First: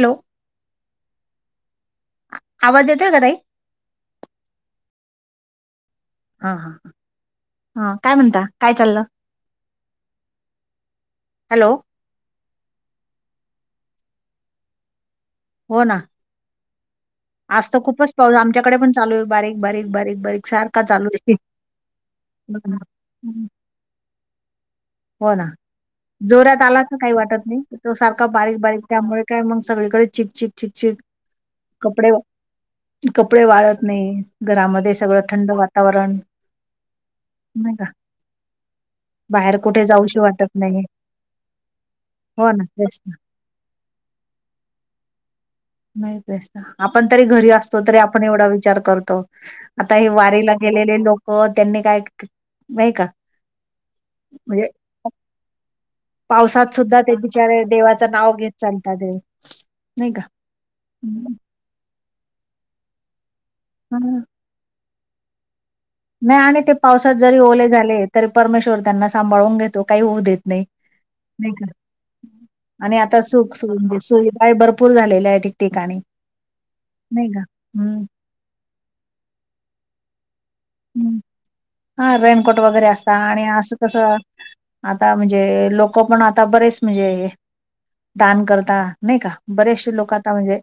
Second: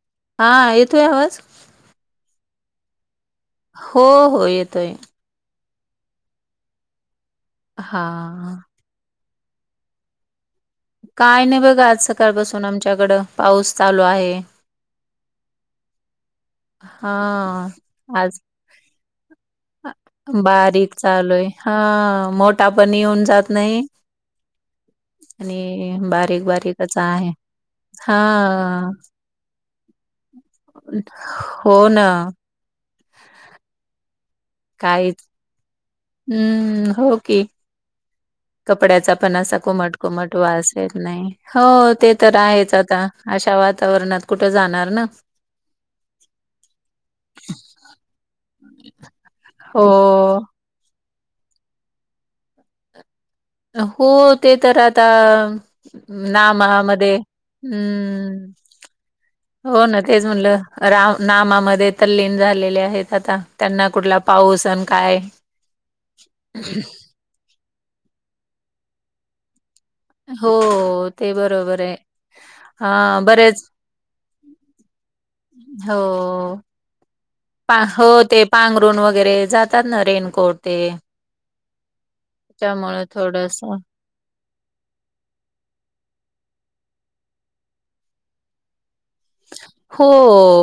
Hello. हा येतोय आवाज? आवाज येतोय का ताई? हो हो येतोय. हा हा ह हा काय म्हणता काय चाललं? काय नाही हॅलो बघा आज सकाळपासून आमच्याकडं पाऊस चालू आहे. हो ना. हा.. आज तर खूपच पाऊस आज आमच्याकडे पण चालू आहे बारीक बारीक बारीक सारखा बारीक चालू आहे चालूय हा मोठापणी युन हम्म. जात नइ. हो ना बारीक जोऱात आला तर बारीकच काय आहे. वाटत नइ तो हा सारखा बारीक बारीक त्यामुळे काय मंग सगळीकडे चिकचिक चिकचिक हो ना कपडे कपडे वाळत नय घरामध्ये सगळं काहीच थंड वातावरण हम्म हो की नाय का? कपड्याचा पण बाहेर असा कुठे कुमट, जाऊशी कुमट वाटत वास नाही येत नय हो ते तर हो ना आहेच तेच आता. ना अशा वातावरणात कुठे जाणार ना. नाही तर आपण तरी घरी असतो तरी आपण एवढा विचार करतो आता हे हो वारीला गेलेले लोकं त्यांनी काय नाही का हो ते म्हणजे तर आता नामा पावसात सुद्धा ते मध्ये बिचारे देवाचं नाव घेत चालतात ते हम्म हो ना नाही का तेच म्हणलं हम्म. रा-नामा मध्येत तल्लीन झालेले आहेत आता त्यांना कुठला हम्म. पाऊस आण काय नाय आणि ते पावसात जरी ओले झाले तरी परमेश्वर त्यांना सांभाळून घेत तो काही होऊ देत नय हो, ते नई का बरोबर आहे. आणि आता हां, सुख बरेच सुव- सुविधा भरपूर झालेल्या आहे हो. ठिकठिकाणी. नई का? पा हम्म हो ते पांघरुण वगैरे जातात ना रेनकोट ते हम्म हा रेनकोट वगैरे त्यामुळे असता आणि थोडंसं असं कसं आता म्हणजे लोकं पण आता बरेच म्हणजे दान करता नय का बरेचशे हो. लोक आता म्हणजे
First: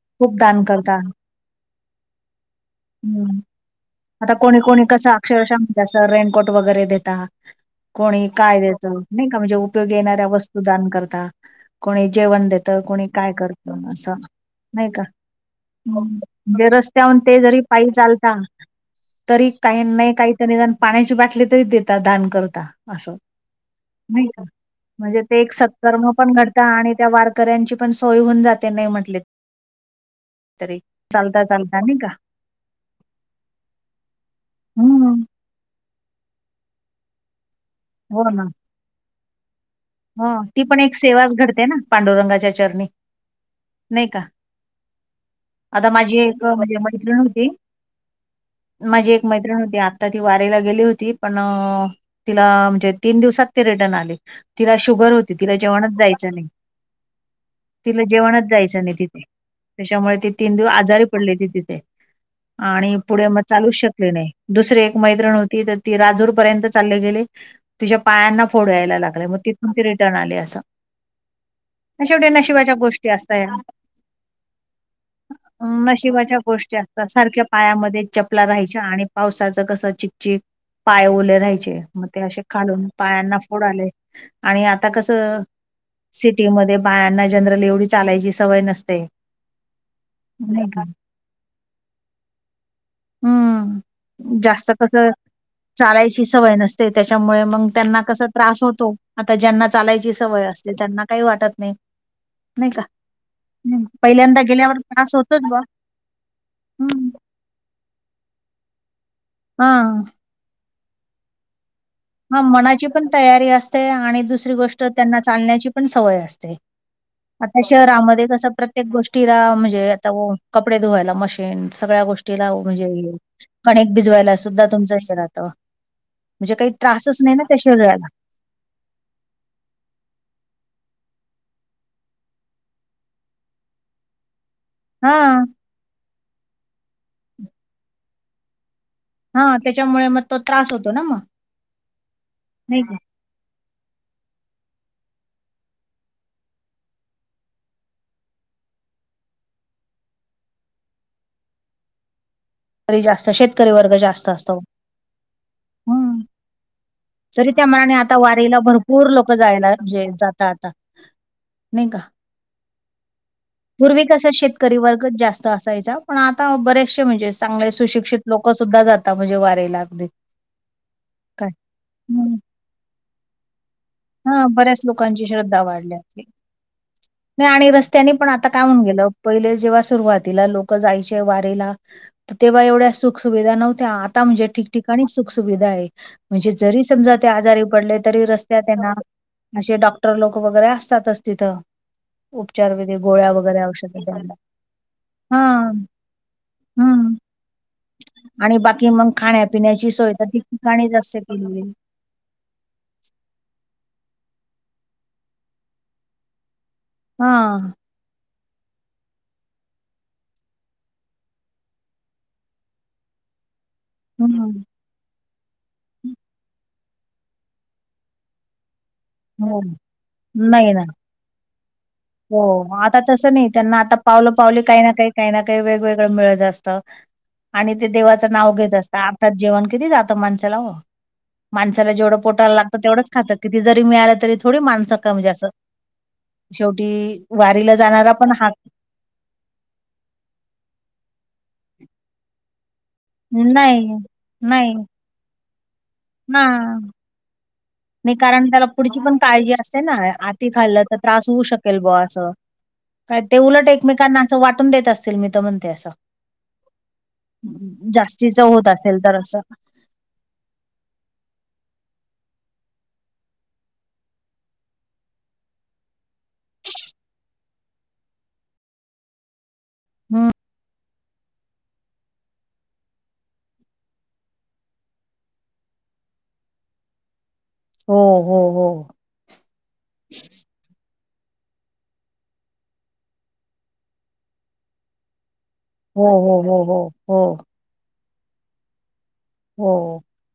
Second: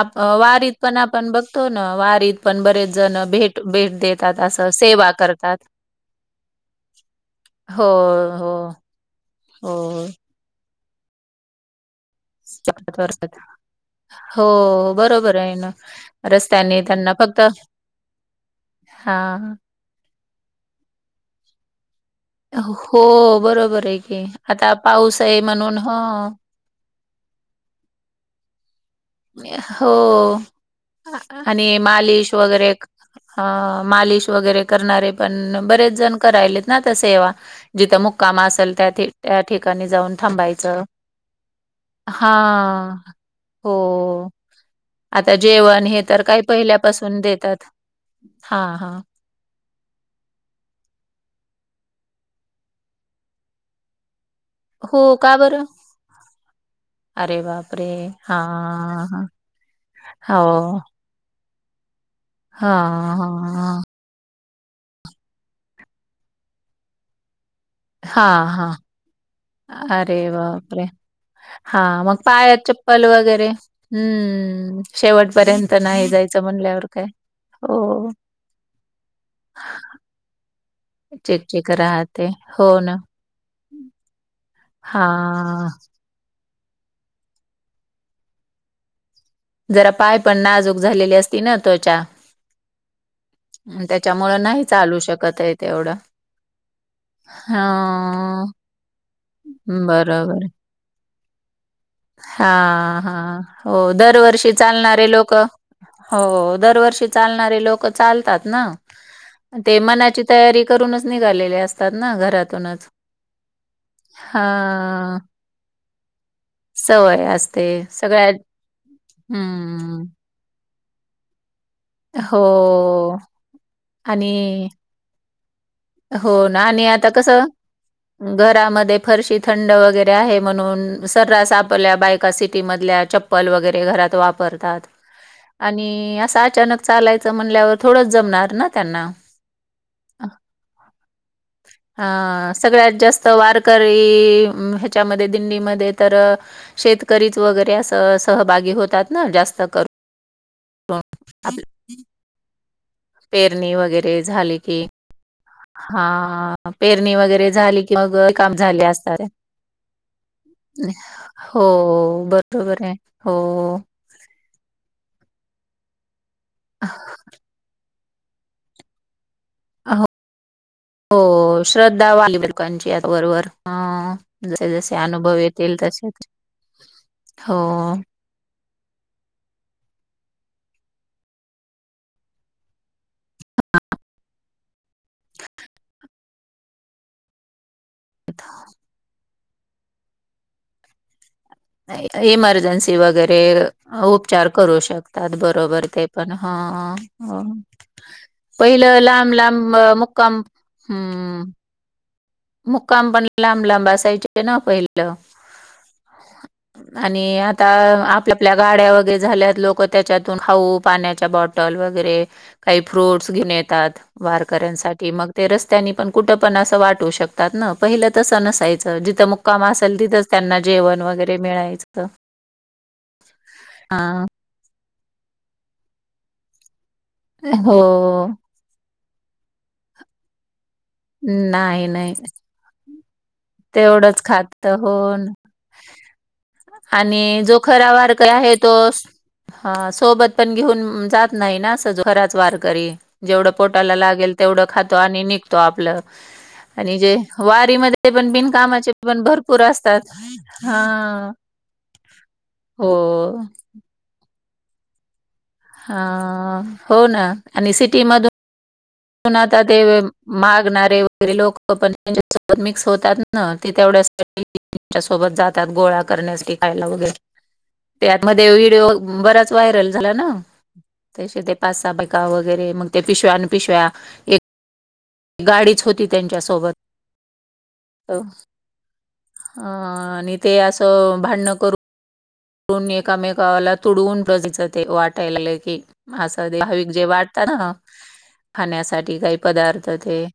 आप खूप दान वारीत करता पण आपण बघतो ना वारीत पण बरेच जण हम्म भेट भे आता कोणी, कोणी कसं अक्षरशः म्हणजे असं रेनकोट वगैरे देता हो, कोणी हो, काय देतं नय का म्हणजे उपयोगी हो. येणाऱ्या वस्तूदान करता कुणी जेवण देतं, कुणी काय करतं असं हो नाय का बरोबर आहे ना हम्म रस्त्याने त्यांना रस्त्याहून ते फक्त जरी पायी चालता तरी हा. काय नाइ कायतरी पाण्याची बाटली तरी देतात दान करता हो असं बरोबर आहे की आता पाऊस म्हणजे आहे ते एक म्हणून सत्कर्म ह पण घड तं आणि त्या वारकऱ्यांची पण सोय होऊन जाते नाही म्हटले हो तरी चालता आणि चालता नाही का मालिश वगैरे अ मालीश वगैरे करणारे हम्म बरेचजण करायलेत ना आता सेवा जिथं हो मुक्काम ना असेल त्यात त्या ठिकाणी जाऊन हो ती पण थांबायचं एक सेवाच घडते ना हा पांडुरंगाच्या चरणी नाही का हो आता जेवण आता हे माझी तर काय एक म्हणजे मैत्रिण पहिल्यापासून होती देतात हा ह माझी एक मैत्रीण हूती आत्ता ती वारीला गेली होती पण तिला म्हणजे तीन दिवसात ती रिटर्न आली तिला शुगर हो होती का तिला बरं जेवणच जायचं नाही. अरे बापरे तिला हा जेवणच जायचं नाइ तिथे त्याच्यामुळ ते तीन हो दिवस आजारी पडली ती तिथे अ आणि हां, पुढं हां, म चालूच हां. शक चालू शकली नाही दुसरी एक मैत्रीण होती तर ती राजूर पर्यंत चालले गेले तिझ्या पायांना हां, फोड हां. यायला लागलय म अरे बापरे. हा मग शेवटी पायात नशिबाच्या चप्पल गोष्टी असता वगैरे, या हम्म शेवट. नशिबाच्या गोष्टी असतात सारख्या पायामध्ये हो, चप पला राहायच्या आणि पावसाचं कसं चिकचिक. पाय ओले चिकचिक राहयचे म ते राहते. असे हो घालून ना. पायांना फोड आले. आणि आता कसं हां, सिटीमध्ये बायांना जनरली एवढी चालायची सवय नसते. जरा पाय पण नाही नाजूक का झालेली असती ना त्वचा. हम्म. अन् हम्म त्याच्यामुळं नाही जास्त कस चालू शकत आहे तेवढं. चालायची सवय नसते त्याच्यामुळे मग त्यांना कस हां, त्रास होतो. आता ज्यांना चालायची सवय असते त्यांना काही वाटत नाही. हा नाही का हा हो हम्म. पहिल्यांदा दरवर्षी गेल्यावर चालणारे त्रास लोक होतोच बा हो दरवर्षी हम्म चाल नारे लोक चालतात ना, ते हा मनाची तयारी करूनच निघाले ले अस हा मनाची पण तयारी असते आणि दुसरी गोष्ट हा. त्यांना चालण्याची पण सवय असते. सवय आता असते शहरामध्ये सगळ्या कस प्रत्येक गोष्टीला म्हणजे हम्म आता कपडे धुवायला मशीन. तेन सगळ्या हो गोष्टीला म्हणजे कणिक भिजवायला सुद्धा आणि तुमचं [unintelligible] राहतं. हो म्हणजे ना काही आणि आता त्रासच कस नाही ना त्या शरीराला घरामध्ये फरशी थंड वगैरे आहे म्हणून सर्रास आपल्या बायका सिटी मधल्या चप पल वगैरे घरात वापरतात. हा. आणि असं अचानक चालायचं म्हणल्यावर थोडंच जमणार ना त्यांना. हा त्याच्यामुळे मग तो त्रास होतो ना मग. हा नाही सगळ्यात का जास्त वारकरी ह्याच्यामध्ये दिंलीमध्ये तर शेतकरीच वगैरे असं सहभागी होतात ना जास्त करून. [unintelligible] तरी जास्त शेतकरी पेरणी वर्ग वगैरे जास्त झाली असतो की. हा हम्म हा. पेरणी तरी वगैरे त्या झाली मनाने की मग आता काम वारीला झाले भरपूर असणार आहे. लोक जायला म्हणजे जाता आता हो नाही का बरोबर आहे हो. तस शेतकरी वर्गच जास्त असायचा पण आता बरेचसे म्हणजे चांगले सुशिक्षित लोक सुद्धा जाता म्हणजे वारीला अगदी. काय हो श्रद्धा वाली [unintelligible] आता वरवर हा. हा बऱ्याच लोकांची श्रद्धा वाढल्या, नाही आणि हो रस्त्याने पण आ आता काहून गेलं पहिले जेव्हा सुरुवातीला लोक जायचे वारीला. तेव्हा एवढ्या सुख सुुविधा नव्हत्या आता म्हणजे ठिकठिकाणी सुख सुविधा आहे. म्हणजे जरी समजा ते आजारी पडले तरी रस्त्यात त्यांना असे डॉक्टर लोक वगैरे असतातच तिथं. उपचार इमर्जन्सी गोळ्या वगैरे औषधं द्यायला. उपचार करू शकतात हां, बरोबर ते. पण हा हं. हा. आणि बाकी पहिलं मग लांब लांब खाण्यापिण्याची सोय तर मुक्काम, ठिकठिकाणीच असते हम्म. केलेली मुक्काम पण लांब लांब असायचे न पहिलं. आणि आता हां. आपल आपल्या गाड्या वगैरे झाल्यात लोक त्याच्यातून खाऊ पाण्याच्या बॉटल वगैरे काही फ्रूट्स घेऊन येतात हं. वारकऱ्यांसाठी मग ते रस्त्यांनी पण कुठं पण असं वाटू शक त्यातनं पहिलं तसं नसायचं जिथं हो. मुक्काम असेल तिथंच त्यांना नाही ना. जेवण वगैरे मिळायचं. हो आता तसं नाही त्यांना आता हा पावलं पावली काही ना काही काही ना काही वेगवेगळं मिळत असतं, हो आणि ते देवाचं नाव घेत असत. आर्थात जेवण किती जातं माणसाला हो, नाही, माणसाला नाही. जेवढं पोटायला लागतं तेवढंच खातं, किती जरी मिळालं तेवढंच तरी थोडी खात, माणसं हो कमी न जास्त शेवटी आणि जो वारीला खरा जाणारा वारकरी पण हा आहे तो हा, सोबत पण घेऊन जात नाही ना, सज घराच वारकरी. जेवढं नाही, पोटाला लागेल तेवढं नाही. खातो, आणि निघतो आपलं. हां. आणि जे वारीमध्ये नाही पण कारण त्याला बिनकामाचे पुढची पण काळजी भरपूर असते ना, असतात. आटी खाल्लं तर त्रास हा होऊ शकेल ब असं. हो काय ते उलट एकमेकांना असं वाटून देत असतील, मी तर म्हण हा, हो ना, आणि सिटी मध चौद ना त्यात ते मागणारे वगैरे लोक पण त्यांच्या सोबत मिक्स होतात ना, ते तेवढ्यासाठी त्यांच्या सोबत जातात, गोळा करण्यास, विकायला वगैरे, त्यात मधे विडीओ बराच व्हायरल झाला ना, हम्म त्याच्या त्या पाच, सा, बायका वगैरे, मग ते पिशव्या आन पिशव्या एक गाडीच होती त्यांच्यासोबत, हो ह हो हो अ आणि ते असं भांडण करून धरुन एकामेकाला तुडवून कधीच [unintelligible] ते वाटायला गेल हो हो हो हो की [unintelligible] हो वाटता ना खाण्यासाठी काही पदार्थ हो ते,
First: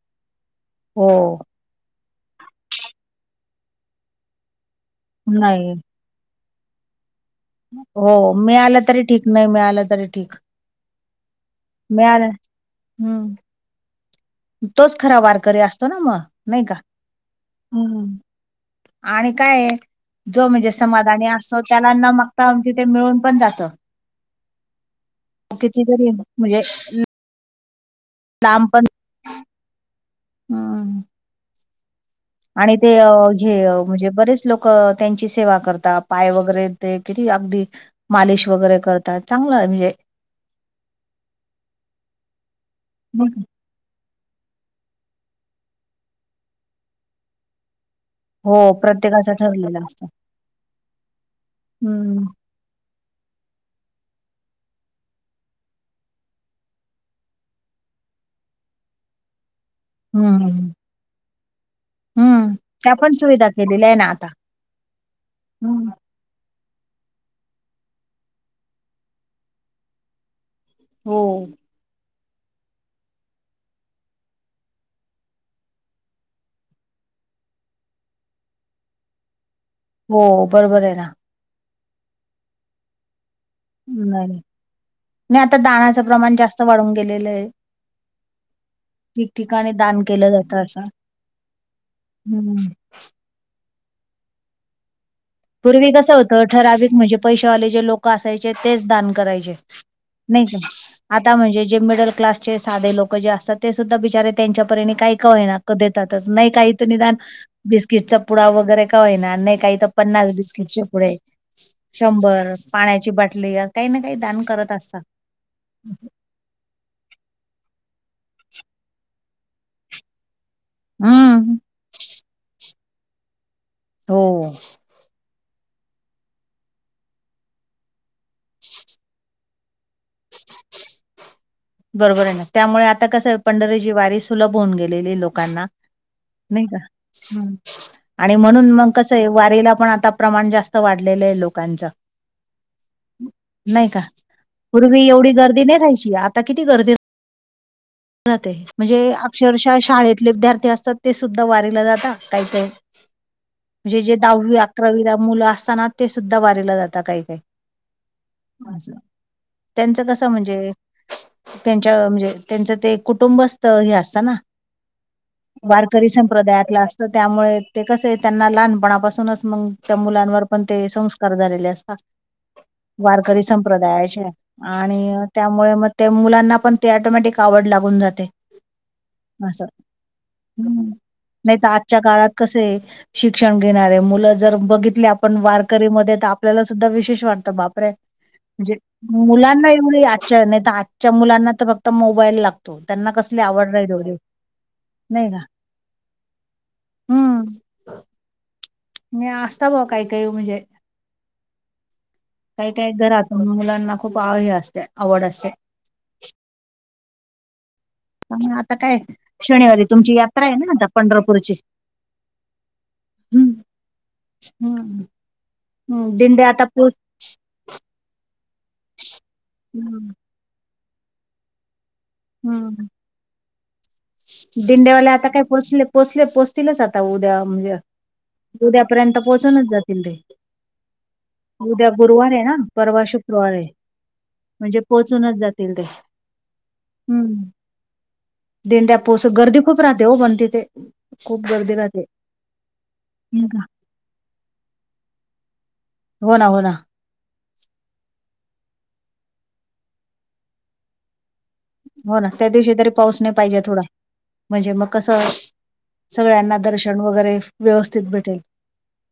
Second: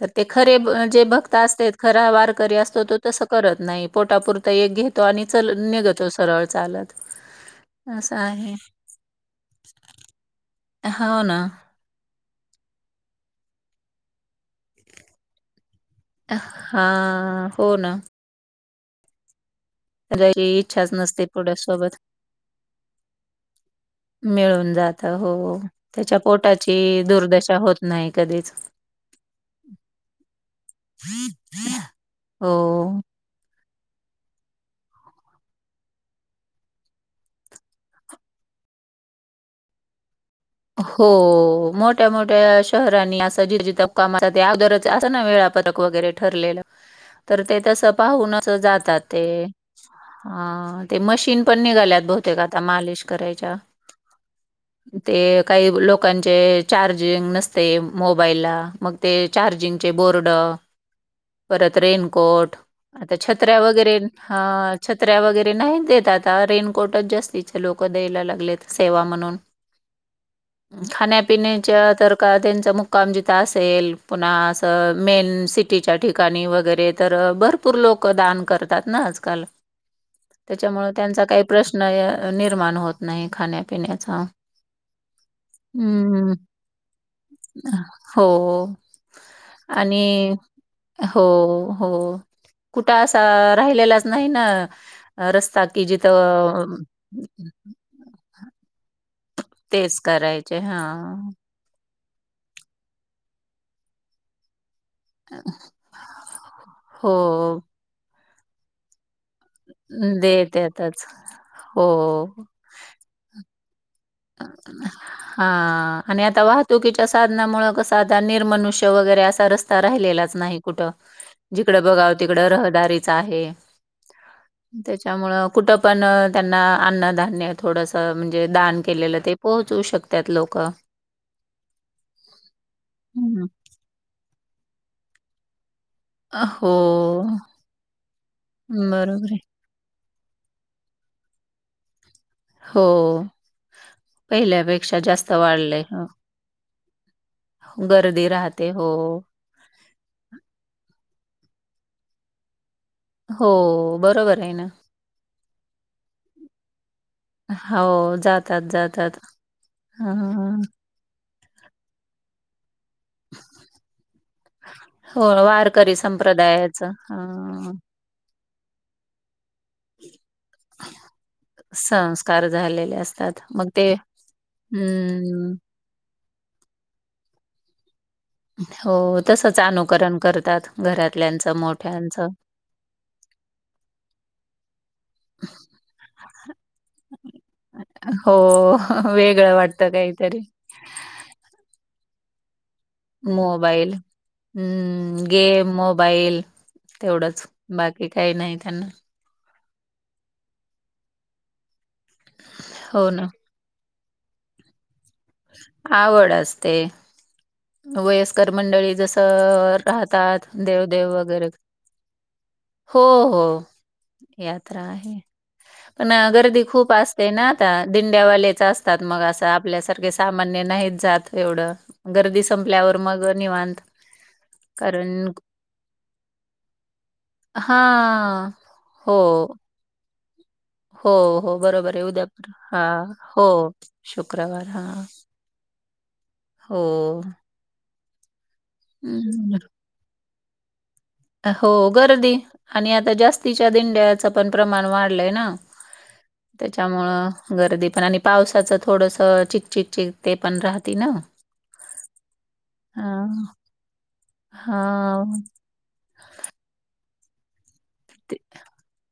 तर ते खरे जे भक्त हो असत्यात खरा वारकरी असतो तो तस करत नाही, पोटापुरता एक घेतो, आणि चल नाही निघतो सरळ. चालत. हो, असं आहे मिळाल तरी ठीक, नाही मिळाल तरी ठीक. हो ना. मिळाल, हम्म. तोच खरा वारकरी असतो ना मग, नाही का्? हा हो ना आणि काय ए जो जायची म्हणजे इच्छाच नसते समाधानी पुढे असतो, त्याला सोबत न मागता म्हणजे ते मिळून पण जात. मिळून जात, हो. जरी त्याच्या म्हणजे पोटाची दुर्दशा होत नाही कधीच लांब पण हम्म [unintelligible] आणि ते अ घे अ, म्हणजे बरेच लोक त्यांची सेवा करतात, पाय वगैरे ते किती अगदी मालिश वगैरे करतात, चांगलं ए म्हणजे हो, मोठ्या मोठ्या शहरांनी नाही अस का? जिथजिथ आगोदरच असत ना वेळापत्रक वगैरे ठरलेलं, तर ते तस पाहूनच हो जातात ते, प्रत्येकाच ठरलेलं असतं अ ते मशीन पण निघाल्यात हम्म बहुतेक आता. त्या मलिश करायच्या. ते काही लोकांचे चार्जिंग नसतय मोबाईलला, मग ते चार्जिंगचे बोर्ड हम्म परत हम्म रेनकोट, त्या पण आता सुविधा छत्र्या केलेल्या वगैरे, आहे ना आता हा. छत्र्या वगैरे नाही हं. देत आता, रेनकोटच जास्तीचे लोकं द्यायला लागलेत, सेवा म्हणून. हो खान्या पिने च्या तर का त्यांचा मुक्काम जिथ असेल, पुन्हा अस मेन सिटी टीच्या ठिकाणी वगैरे, अ तर भरपूर लोक दान करतात ना आजकाल. हो बरोबर त्याच्यामुळ आहे ना त्यांचा काही प्रश्न निर्माण होत नाही, खाण्यापिण्याचा. नाही नाही आता दानाचं हम्म, हम्म प्रमाण जास्त वाढून गेलेलं आहे हो हो. ठिकठिकाणी आणि दान केलं जातं असं हो हो हं. कुठ असा राहिलेला नाही ना. अ, रस्ता की पूर्वी कसं होतं जिथं ठराविक म्हणजे पैशेवाले जे लोक असायचे तेच दान करायचे तेच नाही का करायचे. हां. आता म्हणजे जे मिडल क्लास जे साधे लोक जे असतात ते सुद्धा बिचारे त्यांच्यापरीने काही काही का होईना देतातच नाही काहीत निदान हो. बिस्किटचा पुड वगैरे का होईना नाही काही तर पन्नास देत बिस्किटचे येतच. पुडे, हो शंभर पाण्याची बाटलीया काही ना काही दान करत असतात. हां आणि आता वाहतुकीच्या साधनामुळे कस आता निर्मनुष्य वगैरे असा रस्ता राहिलेलाच नाही कुठं हम्म. जिकडं बघाव तिकडं रहदारीच आहे. हो. त्याच्यामुळ कुठं पण त्यांना अन्नधान्य थोडसं म्हणजे दान केलेलं ते पोहोचवू शकतात लोक बरोबर आहे ना त्यामुळे आता कसं हं. पंढरीची वारी सुलभ होऊन गेलेली ए लोकांना अ, नाही हो का आणि म्हणून मग कसं आहे वारीला पण आता प्रमाण जास्त वाढलेलं ए लोकांचं. हो नाही का पहिल्यापेक्षा पूर्वी जास्त एवढी गर्दी नाही वाढलंय. राहायची हो आता किती गर्दी गर्दी राहते हो. म्हणजे अक्षरशः शाळेतले विद्यार्थी असतात ते सुद्धा वारीला जातात काही, काही हो जे जे बरोबर आहे दहावी, ना. अकरावीला मुलं असताना ते सुद्धा वारीला जातात काही. हो जातात, जातात. त्यांचं कसं हां. म्हणजे त्यांच्या म्हणजे त्यांचं ते कुटुंबस्थ हे असतना. हो वारकरी संप्रदायातला संप्रदायाच असतो अ त्यामुळे ते कसे त्यांना लहानपणापासूनच मग त्या मुलांवर पण ते संस्कार झालेले असतात. संस्कार झालेले असतात वारकरी मग ते संप्रदायाचे आणि हम्म त्यामुळे मग त्या मुलांना पण ते ऑटोमॅटिक आवड लागून जाते. हो तसच असं अनुकरण करतात हम्म घरातल्यांचं नाही तर आजच्या मोठ्यांचं काळात कसं आहे. शिक्षण घेणारे मुलं जर बघितली आपण वारकरी मध्ये तर आपल्याला सुद्धा विशेष वाटत बापरे हो म्हणजे वेगळं मुलांना वाटतं एवढी [inaudible] काहीतरी आजच्या नाही तर आजच्या मुलांना तर फक्त मोबाईल लागत मोबाईल हम्म नाही का गेम मोबाईल तेवढंच. बाकी काही नाही त्यांना. मी असता बा काही, काही म्हणजे काही, काही हो ना घरात मुलांना खू खूप आवडली असत्या आवड असते. आवड असते. वयस्कर आणि आता मंडळी काय जसं शनिवारी तुमची यात्रा राहतात आहे ना आता देवदेव वगैरे पंढरपूरची हो हो हम्म यात्रा हम्म आहे. पण हम्म. दिंडे गर्दी आता पोच खूप असते ना आता दिंड्यावालेच असतात मग असं हम्म आपल्यासारखे सा मान्य नाहीत जात एवढं गर्दी संपल्यावर मग निवां दिंड्यावाले आता काय पोचले, पोचले पोचतीलच आता उद्या म्हणजे हा हो उद्यापर्यंत पोहोचूनच जातील ते. हो हो उद्या बरोबर गुरुवार आहे उद्यापर ना, हा परवा हो शुक्रवार आहे शुक्रवार म्हणजे हा पोहचूनच जात तील ते [inaudible] हो.. हम्म दिंड्या पोच हम्म, गर्दी खूप राहते ओ बन तिथे खूप हो गर्दी राहते गर्दी आणि आता हो जास्तीच्या दिंड्याचं पण प्रमाण वाढलंय ना ना हो ना त्याच्यामुळं गर्दी पण आणि पावसाचं थोडसं चिकचिक चिक ते पण राहते ना. हो ना त्या दिवशी तर पाऊस नाय हा पाहिजे थोडा म्हणजे मग कसं हा ते सगळ्यांना दर्शन वगैरे व्यवस्थित भेटेल.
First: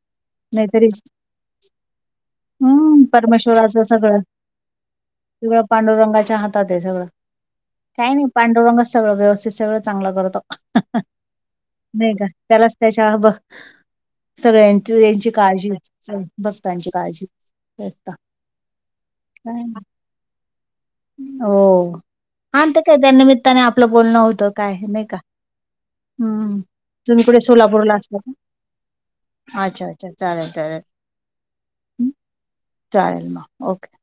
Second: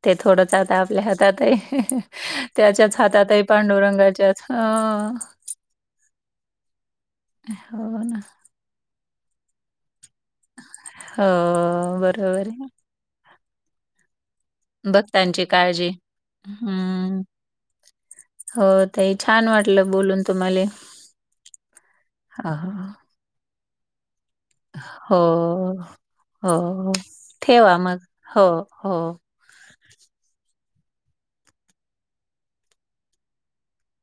ते थोडंच आता नाहीतरी आपल्या हातात हाय त्यांच्याच हम्म हातात हाय पांडुरंगाच्याच. अ केवळ पांडुरंगाच्या हातात हाय सगळं. हो काय ना. नाय पांडुरंगच सगळं व्यवस्थित सगळं चांगलं करतो. हो नाही का बरोबरये. त्यालाच त्याच्या भक- सगळ्यांची यांची काळजी भक्तांची हं. काळजी. [unintelligible] हो ताई छान वाटलं बोलून तुम्हाले. हो हो, आण ते काय त्या निमित्ताने आपलं बोलणं होतं. काय नाय का हो, हम्म, हो. तुम्ही कुठ ठेवा सोलापुरला मग. असता का? हो, हो. अच्छा अच्छा चालेल चालेल चालेल म ओके.